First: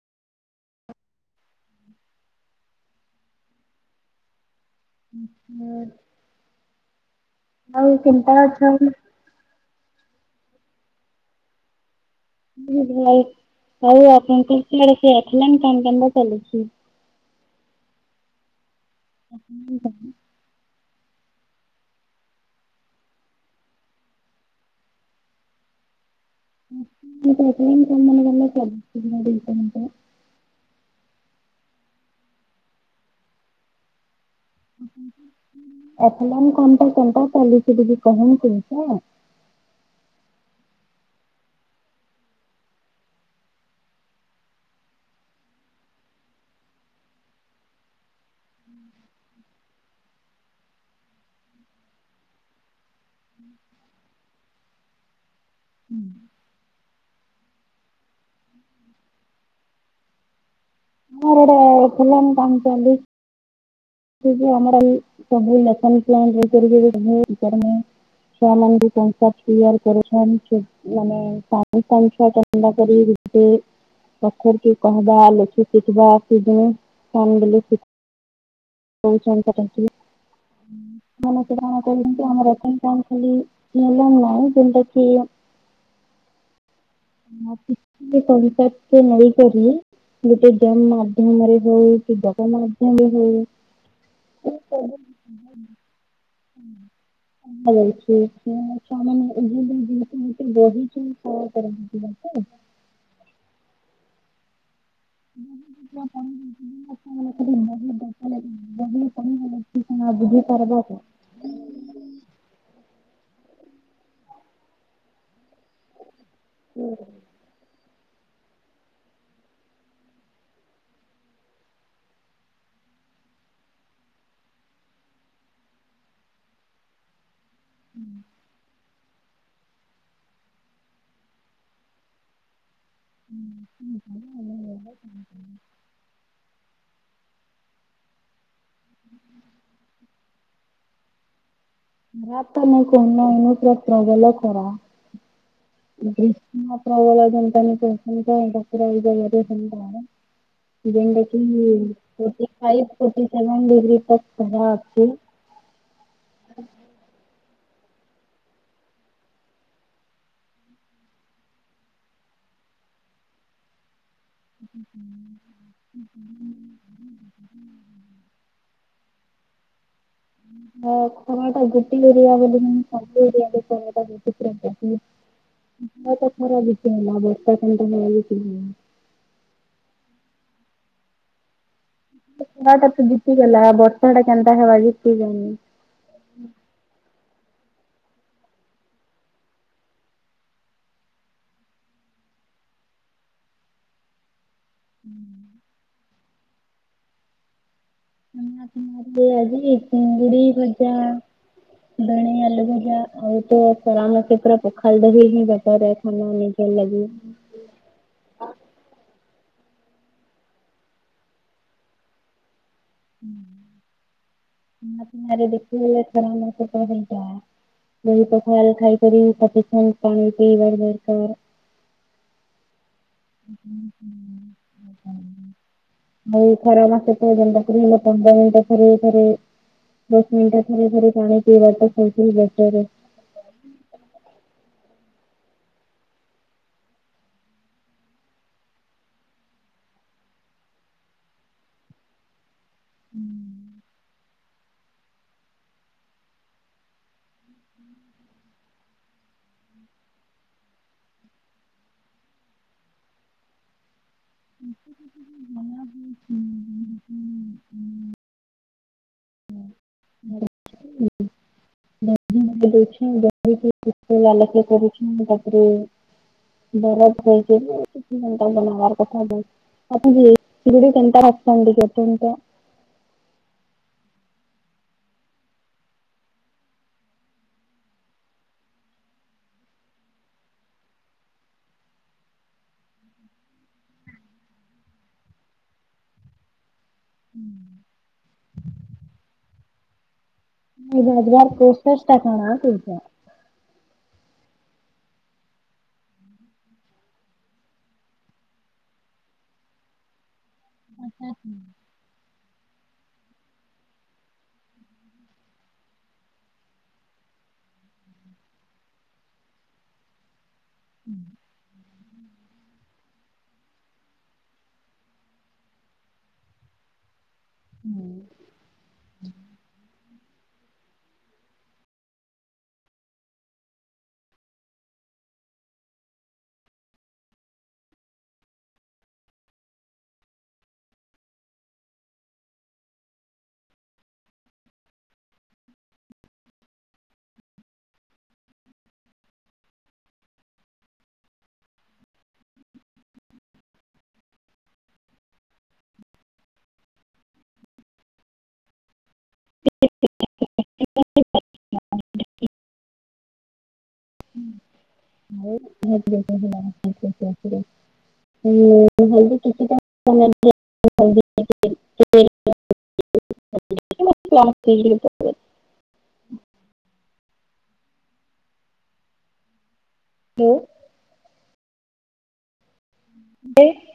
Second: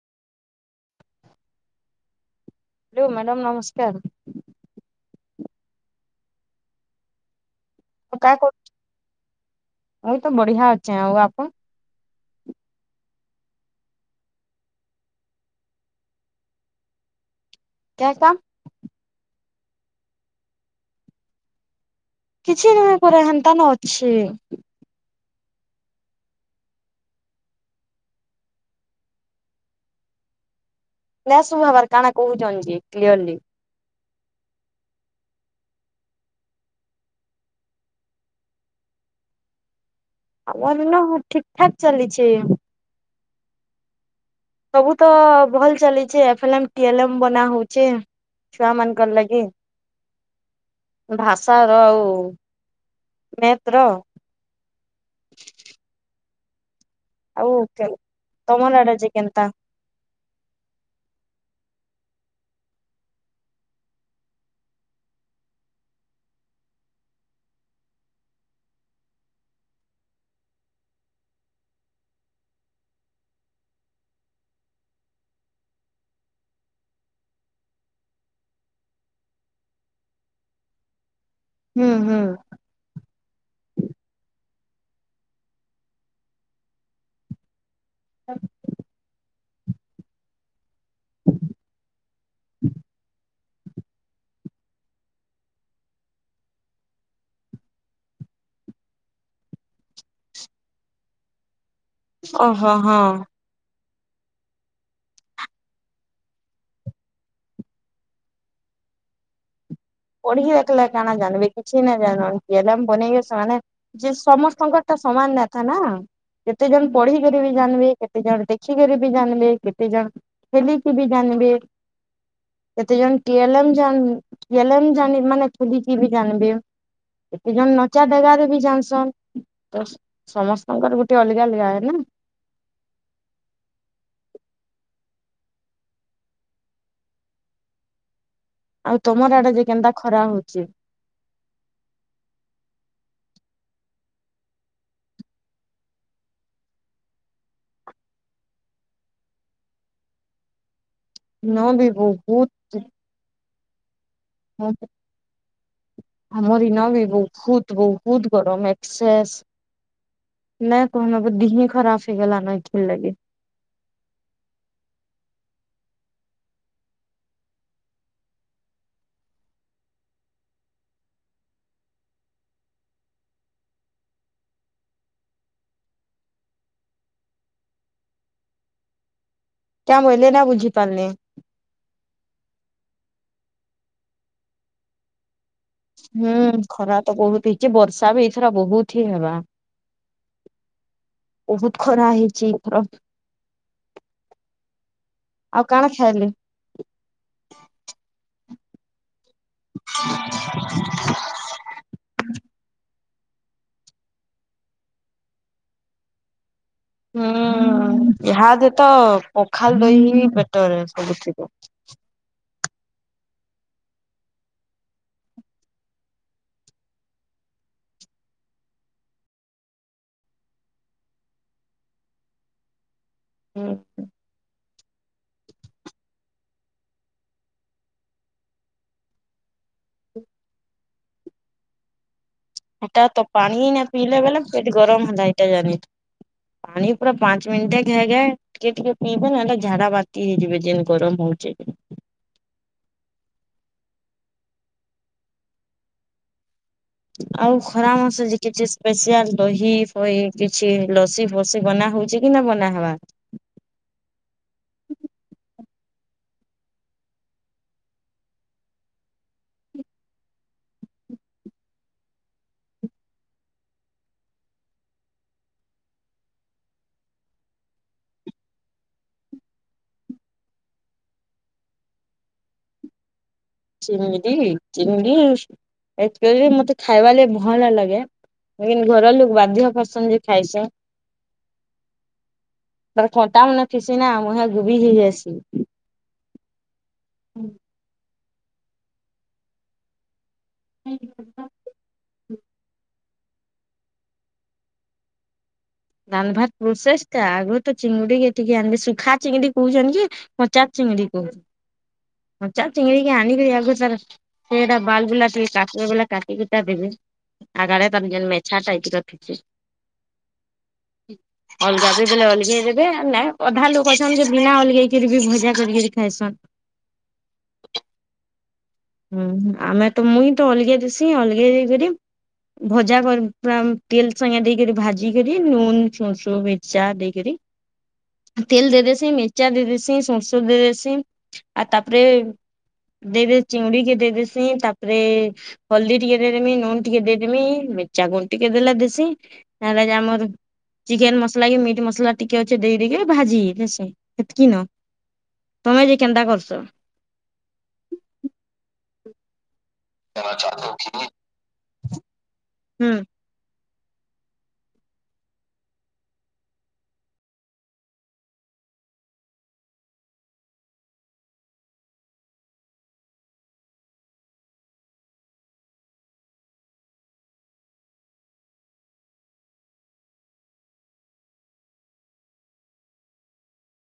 ହୁଁ hello madam ନମସ୍କାର ହୁଁ ହୁଁ ଆଉ କେନ୍ତା କାଁ କରୁ ଅଛନ୍ତି। ଆଉ ତ ବଢିଆ ଅଛେ ଆଉ ଆପଣ। ନୁ ଭଲ ଆଉ ଆପଣଙ୍କ ଆଡେ ସେଲା କାମ କନ୍ଦ ଚାଲିଛି କ୍ୟା କାମ୍। [unintelligible] କିଛି ନୁହେଁ ପରା ହେନ୍ତାନ ଅଛି। [unintelligible] ନା ସବୁ ହେବାର କାଣା କହୁଛନ୍ତି ଯେ କ୍ଲିୟରଲି। ଏଥଲ କଣ ତ କେନ୍ତା ଚାଲିଛି ଦଦି କହୁନଛନ୍ତି ସେ ଆମର ନା ଠିକ୍ ଠାକ୍ ଚାଲିଛି। ସବୁ ତ ଭଲ ଚାଲିଚେ ଏଫେଲେମ୍ ଫେଲ୍ମବନା ହଉଛେ ଛୁଆ ମାନଙ୍କର ଲାଗି ଭାଷା ର ଆଉ ମେଥ ର। ଆଉ କେ ତମରଆଡେ ଯେ କେନ୍ତା। ଆମର ଆଡେ ପିଲମ ବନଚନ୍ତି। ଆମର ସବୁ ଲେସନ୍ ପ୍ଲାନ୍ ଇଏ କରିବେ ରିଟାଡ ମେଣ୍ଟ। ଛୁଆମାନଙ୍କୁତି କର ମାନେଣ୍ଡା କରିେ ପର କହ ଲ ଶିଖ କହୁଛନ୍ତି ଟାଙ୍କିବେ। ମାନେ ସେ କଣ ହୁଁ କର ହୁଁ ଆମର ଲେସନପ୍ଲାନ୍ ଖାଲି ହେଲାଣି ନାଇଁ। ତିନ୍ ଟା ସି। [unintelligible] ଖାଲି ତୋଡି ପେପକି ନଈ। [inaudible] [unintelligible] ମାଧ୍ୟମରେ ହଉ କି ଡଗ ମାଧ୍ୟମରେ ହଉ। [unintelligible] ସମାନେ ଜିନିଷ ବହିିଛି। ଓହୋ ହଁ। [unintelligible] ପଢିକି ବୁଝିପାରିବା ଦେଖିଲେ ଖରାପ କାଣା ଜାନିବି କିଛି ନାଇଁ ଜାନିବି ହେଲେମ ବନେଇ ସ। ଯେ ସମସ୍ତଙ୍କର ଟା ସମାନ ନା। ନା କେତେ ଜଣ ପଢି କରିବି ଜାନ୍। କେତେ ଜଣ ଦେଖିକରି ବି ଜାନିବେ କେତେ ଜଣ ଖେଲିକି ବି ଜାନିବେ କେତେ ଜନ ଟିଏଲେମ୍ ଜା। ଏଲେମ୍ ଜାନି ମାନେ ଖେଲିକି ବି ଜାନିବେ। ଏଇ ଜଣ ନଚା ଜାଗାରେ ବି ଜାସନ୍ ତ ସମସ୍ତଙ୍କର ଗୋଟେ ଅଲଗା ଅଲଗା ନା। ହୁଁ। ଆଉ ତମର ଆଡେ ଯେ କେନ୍ତା ଖରା ହଉଛି। ରାତା ନା କନନ ପ୍ରପଗଲା କରରା ବତାାନଇ ସେତା ଙ୍ଗ କିି ଫର୍ଟି ଫାଇ ଇନ ଫଟି ବି ବହୁତ ସେଭ ଡିଗ୍ରୀି ପ। ଆମରି ନ ବି ବହୁତ। ବହୁତ ଗରମ ଏକ୍ସେସ ନା କହନ ଦିହେଁ ଖରାପ ହେଇଗଲା ନା ଖରା ଲାଗି। [unintelligible] ଖରା ଟା ଗୋଟେ ଏରିଆ ବୋଲି ସବୁ ଏରିଆା ଖରାଟା ହେଲା [inaudible] [inaudible] ବୁଝି ପାରୁନି ଖରା ଟା ବିତିଗଲା ବର୍ଷା ଟା କେନ୍ତା ହେବା ଜିତିଗନି ହୁଁ ଖରା ତ ବହୁତ ହି ଯେ ବର୍ଷା ବି ଏଇଥର ବହୁତ ହି ହେବା ବହୁତ ଖରା ହେଇଛି ଏଇଥର।। ଆଉ କାଣ ଖାଇଲେ? [inaudible] ଆଜି ଚିଙ୍ଗୁଡି ଭେଣ୍ଡି ଆଲୁ ଭଜା। [unintelligible] ହୁଁ [inaudible] ପଖାଲ ଦହି ପେଟରେ [inaudible] ହୁଁ ହୁଁ ହୁଁ।। ଆଉ ଖରା ମାସ ତ ଯେନ୍ତା ହେଲା ପନ୍ଦର ମିନିଟ ଥରେ ଥରେ ଦଶ ମିନିଟ ଥରେ ଥରେ ପାଣି ପିଇବ ତ ଶଥିଲ ବ ଏଟା ତ ପାଣି ନା ପିଇଲେ ବେଲେ ଗରମ ହେଲା ଏଇଟା ଜା ପାଣି ପୁରା ପାଞ୍ଚ ମିନିଟେ ଟିକେ ଟିକେ ପିଇବେ ନା ଏଇଟ ଝାଡା ବାତି ହେଇଯିବେ ଦିନ ଗରମ ହଉଛି।। ଆଉ ଖରା ମାସଛି କିଛି ସ୍ପସିଆଲ ଦହି ଫହି କିଛି ଲସି ଫସି ବନା ହଉଛି କି ନା ବନାହବା। ତାପରେ ବର ହେ ନବାର କଥା ଆପଣ କେନ୍ତା ଆସୁଛନ୍ତି କେତ ଚିଙ୍ଗଡି ଚିଙ୍ଗଡିଚ ମତେ ଖାଇବା ଲ ଭଲ ଲାଗେ ଘର ଲୋକ ବାଧ୍ୟ କରସନ୍ଦ ଯେ ଖାଇସ ତ କଟା ମୁ ନଖିସିନା ମୁ ଗୋବି ହେଇଯାଇସି ହୁଁ। ବାବାର କସଷ୍ଟ ଟା ଖଣ ତୁଇ ଦାନଭାତ ପ୍ରୋସେସ ଟ ଆଗରୁ ତ ଚିଙ୍ଗୁଡିିକ ଟିକେ ଆଣିବେ ସୁୁଖା ଚିଙ୍ଗୁଡି କହୁଛନ୍ତି କି ପଚା ଚିଙ୍ଗୁଡି କହୁ ପଚା ଚିଙ୍ଗୁଡିିକ ଆଣିକିରି ଆଗ ତାର ସେଟା ବାଲ ଟିକେ କା ବ କାଟିକିଟା ଦେବେ ଆଗଡ ତାର ମୋ ଟାଖଛି ଅଲଗା ବି ବଲେ ଅଲଗେଇ ଦେବେ ନ ଅଧା ଲୋକ ଅଛନ୍ତି ଯେ ବିନା ଅଲଗେଇକିରି ବି ଭଜା କରିକିରି ଖାଇସନ୍ ହୁଁ ଆମେ ତ ମୁଇ ହିଁ ତ ଅଲଗା ଦେସି ଅଲଗା ଦେଇକରି ଭଜା କରି ପୁର ତେଲ ସାଙ୍ଗେ ଦେଇକ ଭାଜି କରି ଲୁନ ସୋର୍ସୁ ମିର୍ଚା ଦେଇକରି ତେଲ ଦେଇଦ ସେ ମିର୍ଚା ଦେଇଦେସି ସୋସ ଦେଇଦସି ଆଉ ତାପରେ ଦେଇଦ ଚିଙ୍ଗୁଡିିକେ ଦେଇଦସି ତାପରେ ହଳଦୀ ଟିକେ ଦେଇଦମି ନୁନ ଟିକେ ଦେଇଦମି ମିର୍ଚାାଗୁଣ୍ଡ ଟିକେ ଦେଲେ ଦେସି ତାହେଲେ ଯେ ଆମର ଚିକେନ ମସଲା କି ମିଟ୍ ମସଲା ଟିକେ ଅଛିେ ଦେଇ ଦେଇକି ଭାଜି ଦେସି ସେତିକ ନ ତମେ ଯେ କେନ୍ତା କରସ କନା ଚାନ୍ତ କିଁ ହୁଁ।। [inaudible] ହୁଁ ସେ